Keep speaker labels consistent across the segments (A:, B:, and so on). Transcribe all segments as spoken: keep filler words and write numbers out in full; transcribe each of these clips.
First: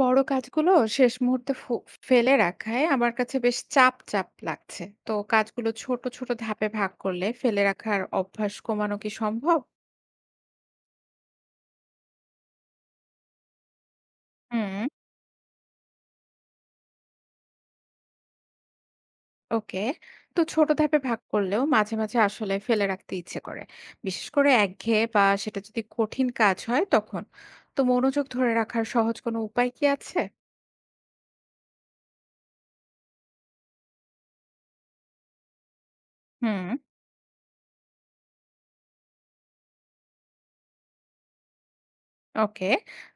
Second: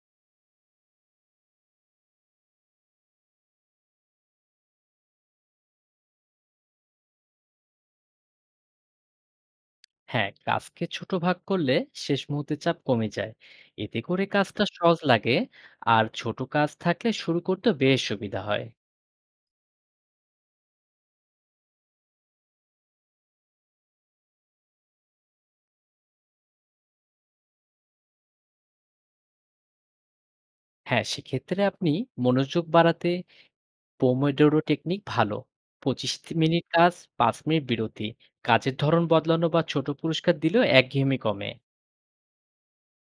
A: বড় কাজগুলো শেষ মুহূর্তে ফু ফেলে রাখায় আমার কাছে বেশ চাপ, চাপ লাগছে। তো কাজগুলো ছোট, ছোট ধাপে ভাগ করলে ফেলে রাখার অভ্যাস কমানো কি সম্ভব?
B: হ্যাঁ, কাজকে ছোট ভাগ করলে শেষ মুহূর্তে চাপ কমে যায়। এতে করে হুম। কাজটা
A: হুম।
B: সহজ লাগে আর ছোট কাজ থাকলে শুরু করতে বেশ সুবিধা হয়।
A: ওকে। তো ছোট ধাপে ভাগ করলেও মাঝে, মাঝে আসলে ফেলে রাখতে ইচ্ছে করে। বিশেষ করে একঘেয়ে বা সেটা যদি কঠিন কাজ হয় তখন। তো মনোযোগ ধরে রাখার সহজ কোনো উপায় কি আছে?
B: হ্যাঁ, সেক্ষেত্রে আপনি মনোযোগ বাড়াতে পোমোডোরো টেকনিক ভালো। পঁচিশ মিনিট
A: হুম।
B: কাজ, পাঁচ মিনিট বিরতি। কাজের ধরন বদলানো বা ছোট পুরস্কার দিলেও একঘেয়েমি কমে।
A: ওকে।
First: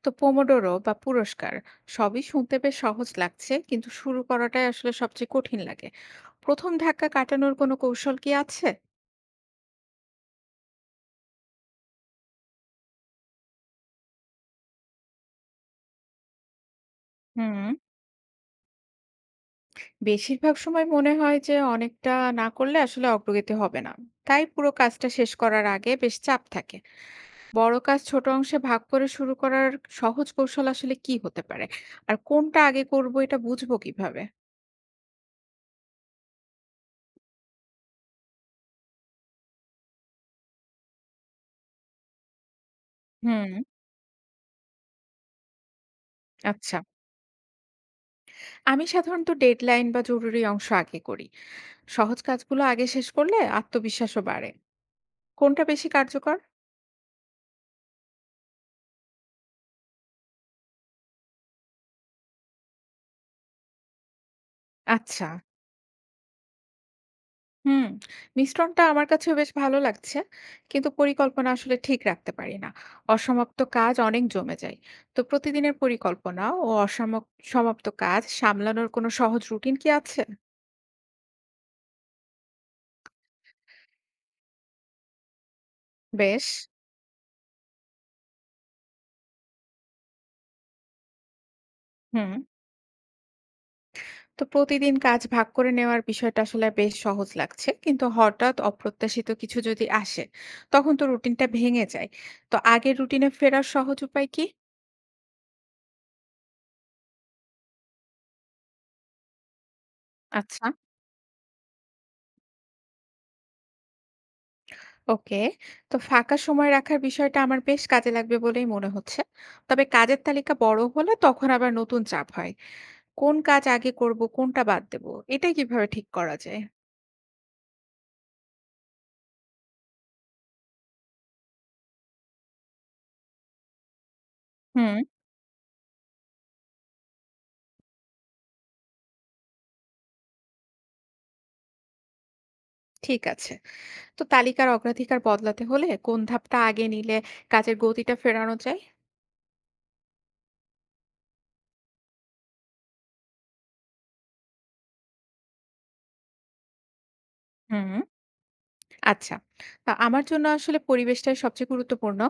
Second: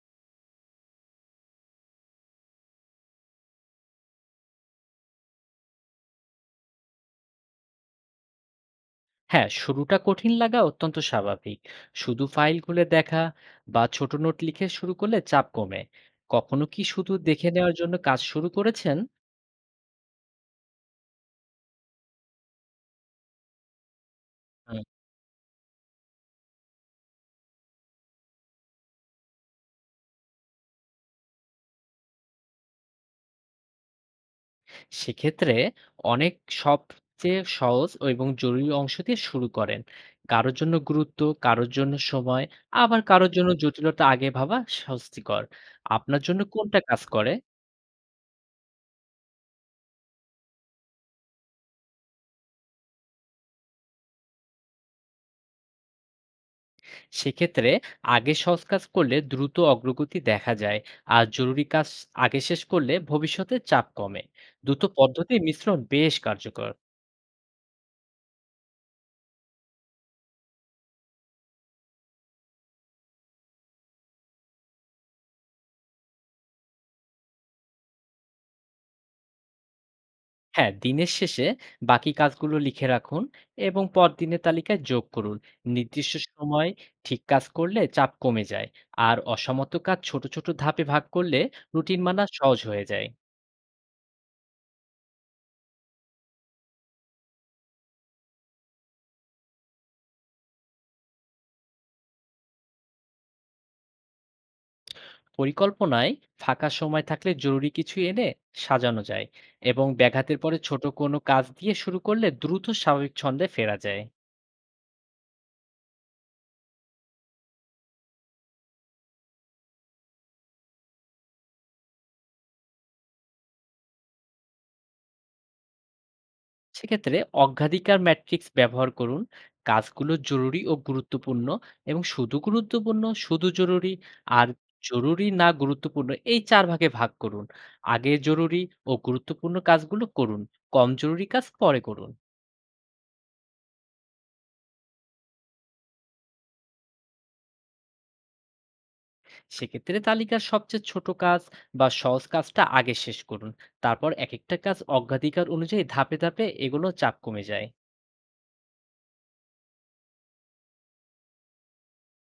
A: তো পোমোডোরো বা পুরস্কার সবই শুনতে বেশ সহজ লাগছে, কিন্তু শুরু করাটাই আসলে সবচেয়ে কঠিন লাগে। প্রথম ধাক্কা কাটানোর কোনো কৌশল কি আছে?
B: হ্যাঁ, শুরুটা কঠিন লাগা অত্যন্ত স্বাভাবিক। শুধু ফাইল খুলে দেখা বা ছোট নোট লিখে শুরু করলে চাপ কমে। কখনো কি শুধু দেখে
A: হুম
B: নেওয়ার জন্য কাজ শুরু করেছেন?
A: বেশিরভাগ সময় মনে হয় যে অনেকটা না করলে আসলে অগ্রগতি হবে না, তাই পুরো কাজটা শেষ করার আগে বেশ চাপ থাকে। বড় কাজ ছোট অংশে ভাগ করে শুরু করার সহজ কৌশল আসলে কি হতে পারে? আর কোনটা আগে করব এটা বুঝবো কিভাবে?
B: সেক্ষেত্রে অনেক সবচেয়ে সহজ ও এবং জরুরি অংশ দিয়ে শুরু করেন। কারোর জন্য গুরুত্ব, কারোর জন্য সময়, আবার কারোর জন্য
A: হুম।
B: জটিলতা আগে ভাবা স্বস্তিকর। আপনার জন্য
A: আচ্ছা।
B: কোনটা কাজ করে?
A: আমি সাধারণত ডেডলাইন বা জরুরি অংশ আগে করি। সহজ কাজগুলো আগে শেষ করলে আত্মবিশ্বাসও বাড়ে। কোনটা বেশি কার্যকর?
B: সেক্ষেত্রে আগে সহজ কাজ করলে দ্রুত অগ্রগতি দেখা যায়, আর জরুরি কাজ আগে শেষ করলে ভবিষ্যতে চাপ কমে। দুটো
A: আচ্ছা।
B: পদ্ধতির মিশ্রণ বেশ কার্যকর।
A: হুম মিশ্রণটা আমার কাছেও বেশ ভালো লাগছে, কিন্তু পরিকল্পনা আসলে ঠিক রাখতে পারি না। অসমাপ্ত কাজ অনেক জমে যায়। তো প্রতিদিনের পরিকল্পনা ও অসমাপ্ত সমাপ্ত কাজ সামলানোর কোনো সহজ রুটিন কি আছে?
B: হ্যাঁ, দিনের শেষে বাকি কাজগুলো লিখে রাখুন এবং পরদিনের তালিকায় যোগ করুন। নির্দিষ্ট
A: বেশ।
B: সময় ঠিক কাজ করলে চাপ কমে যায়, আর অসমাপ্ত কাজ ছোট ছোট ধাপে ভাগ করলে রুটিন মানা
A: হুম
B: সহজ হয়ে যায়।
A: তো প্রতিদিন কাজ ভাগ করে নেওয়ার বিষয়টা আসলে বেশ সহজ লাগছে, কিন্তু হঠাৎ অপ্রত্যাশিত কিছু যদি আসে তখন তো রুটিনটা ভেঙে যায়। তো আগের রুটিনে ফেরার সহজ উপায় কি?
B: পরিকল্পনায় ফাঁকা সময় থাকলে জরুরি কিছু এনে সাজানো যায়, এবং ব্যাঘাতের পরে
A: আচ্ছা,
B: ছোট কোনো কাজ দিয়ে শুরু করলে দ্রুত স্বাভাবিক ছন্দে ফেরা যায়।
A: ওকে। তো ফাঁকা সময় রাখার বিষয়টা আমার বেশ কাজে লাগবে বলেই মনে হচ্ছে। তবে কাজের তালিকা বড় হলে তখন আবার নতুন চাপ হয়। কোন কাজ আগে করব, কোনটা বাদ দেব, এটা কিভাবে ঠিক করা যায়?
B: সেক্ষেত্রে অগ্রাধিকার ম্যাট্রিক্স ব্যবহার করুন। কাজগুলো জরুরি ও গুরুত্বপূর্ণ, এবং শুধু গুরুত্বপূর্ণ, শুধু জরুরি, আর
A: হুম,
B: জরুরি না গুরুত্বপূর্ণ এই চার ভাগে ভাগ করুন। আগে জরুরি ও গুরুত্বপূর্ণ কাজগুলো করুন, কম জরুরি কাজ পরে করুন।
A: ঠিক আছে। তো তালিকার অগ্রাধিকার বদলাতে হলে কোন ধাপটা আগে নিলে কাজের গতিটা ফেরানো যায়?
B: সেক্ষেত্রে তালিকার সবচেয়ে ছোট কাজ বা সহজ কাজটা আগে শেষ করুন, তারপর এক একটা কাজ অগ্রাধিকার অনুযায়ী ধাপে ধাপে এগুলো চাপ কমে যায়।
A: হুম। আচ্ছা। আ আমার জন্য আসলে পরিবেশটাই সবচেয়ে গুরুত্বপূর্ণ।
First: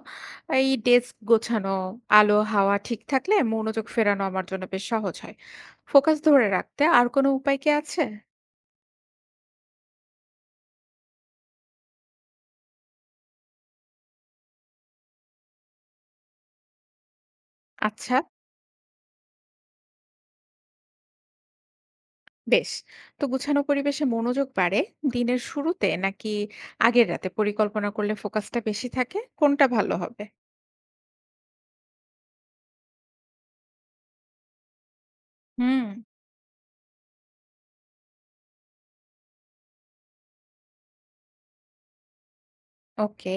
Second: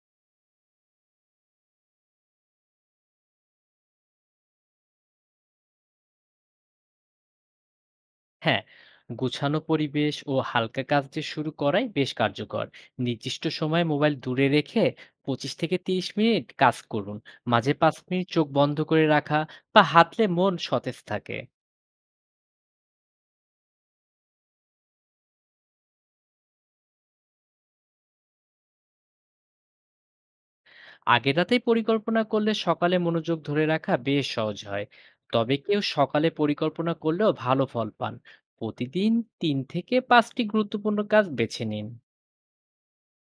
A: এই ডেস্ক গোছানো, আলো, হাওয়া ঠিক থাকলে মনোযোগ ফেরানো আমার জন্য বেশ সহজ হয়। ফোকাস ধরে রাখতে আর কোনো উপায় কি আছে?
B: হ্যাঁ, গুছানো পরিবেশ ও হালকা কাজ দিয়ে শুরু করাই বেশ কার্যকর। নির্দিষ্ট সময়ে মোবাইল দূরে রেখে পঁচিশ থেকে তিরিশ মিনিট কাজ করুন। মাঝে পাঁচ
A: আচ্ছা,
B: মিনিট চোখ বন্ধ করে রাখা বা হাঁটলে মন সতেজ থাকে।
A: বেশ। তো গুছানো পরিবেশে মনোযোগ বাড়ে, দিনের শুরুতে নাকি আগের রাতে পরিকল্পনা করলে ফোকাসটা বেশি থাকে? কোনটা ভালো হবে?
B: আগের রাতেই পরিকল্পনা করলে সকালে মনোযোগ ধরে রাখা বেশ সহজ হয়, তবে কেউ
A: হুম।
B: সকালে পরিকল্পনা করলেও ভালো ফল পান। প্রতিদিন তিন থেকে পাঁচটি গুরুত্বপূর্ণ কাজ বেছে নিন।
A: ওকে।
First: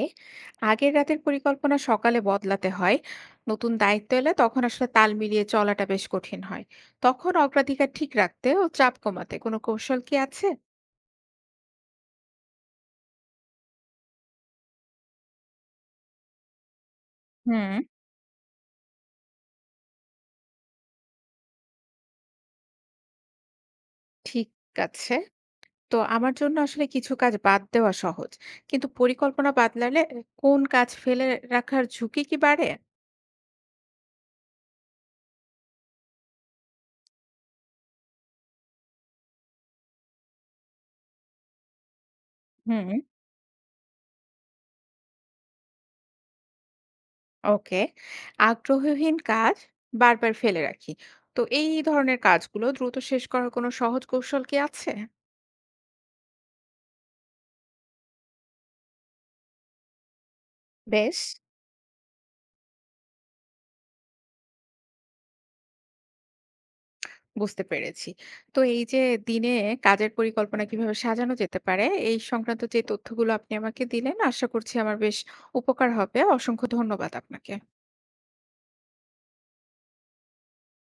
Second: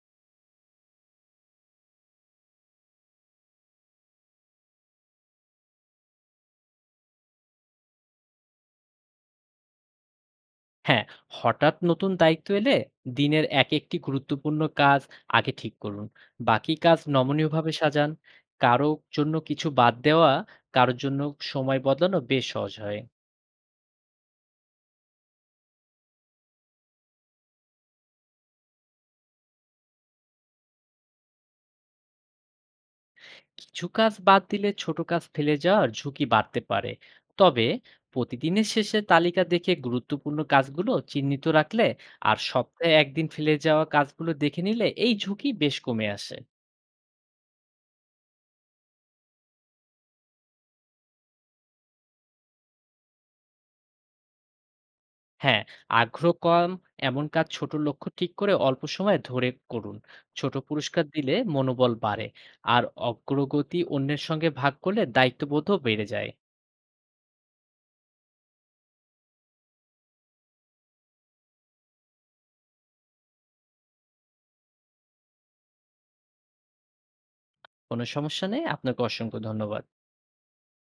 A: আগের রাতের পরিকল্পনা সকালে বদলাতে হয়। নতুন দায়িত্ব এলে তখন আসলে তাল মিলিয়ে চলাটা বেশ কঠিন হয়। তখন অগ্রাধিকার ঠিক রাখতে ও চাপ কমাতে কোনো কৌশল কি আছে?
B: হ্যাঁ, হঠাৎ নতুন দায়িত্ব এলে দিনের এক একটি গুরুত্বপূর্ণ কাজ আগে ঠিক করুন। বাকি কাজ নমনীয়ভাবে
A: হুম।
B: সাজান। কারো জন্য কিছু বাদ দেওয়া, কারোর জন্য সময় বদলানো বেশ সহজ হয়।
A: ঠিক আছে। তো আমার জন্য আসলে কিছু কাজ বাদ দেওয়া সহজ, কিন্তু পরিকল্পনা বদলালে কোন কাজ ফেলে রাখার ঝুঁকি কি বাড়ে?
B: কিছু কাজ বাদ দিলে ছোট কাজ ফেলে যাওয়ার ঝুঁকি বাড়তে পারে। তবে প্রতিদিনের শেষে তালিকা দেখে গুরুত্বপূর্ণ কাজগুলো চিহ্নিত রাখলে আর
A: হুম।
B: সপ্তাহে একদিন ফেলে যাওয়া কাজগুলো দেখে নিলে এই ঝুঁকি বেশ কমে আসে।
A: ওকে। আগ্রহহীন কাজ বারবার ফেলে রাখি। তো এই ধরনের কাজগুলো দ্রুত শেষ করার কোনো সহজ কৌশল কি আছে?
B: হ্যাঁ, আগ্রহ কম এমন কাজ ছোট লক্ষ্য ঠিক করে অল্প সময় ধরে করুন। ছোট পুরস্কার
A: বেশ।
B: দিলে মনোবল বাড়ে। আর অগ্রগতি অন্যের সঙ্গে ভাগ করলে দায়িত্ববোধও বেড়ে যায়।
A: বুঝতে পেরেছি। তো এই যে দিনে কাজের পরিকল্পনা কিভাবে সাজানো যেতে পারে, এই সংক্রান্ত যে তথ্যগুলো আপনি আমাকে দিলেন, আশা করছি আমার বেশ উপকার হবে। অসংখ্য ধন্যবাদ আপনাকে।
B: কোনো সমস্যা নেই। আপনাকে অসংখ্য ধন্যবাদ।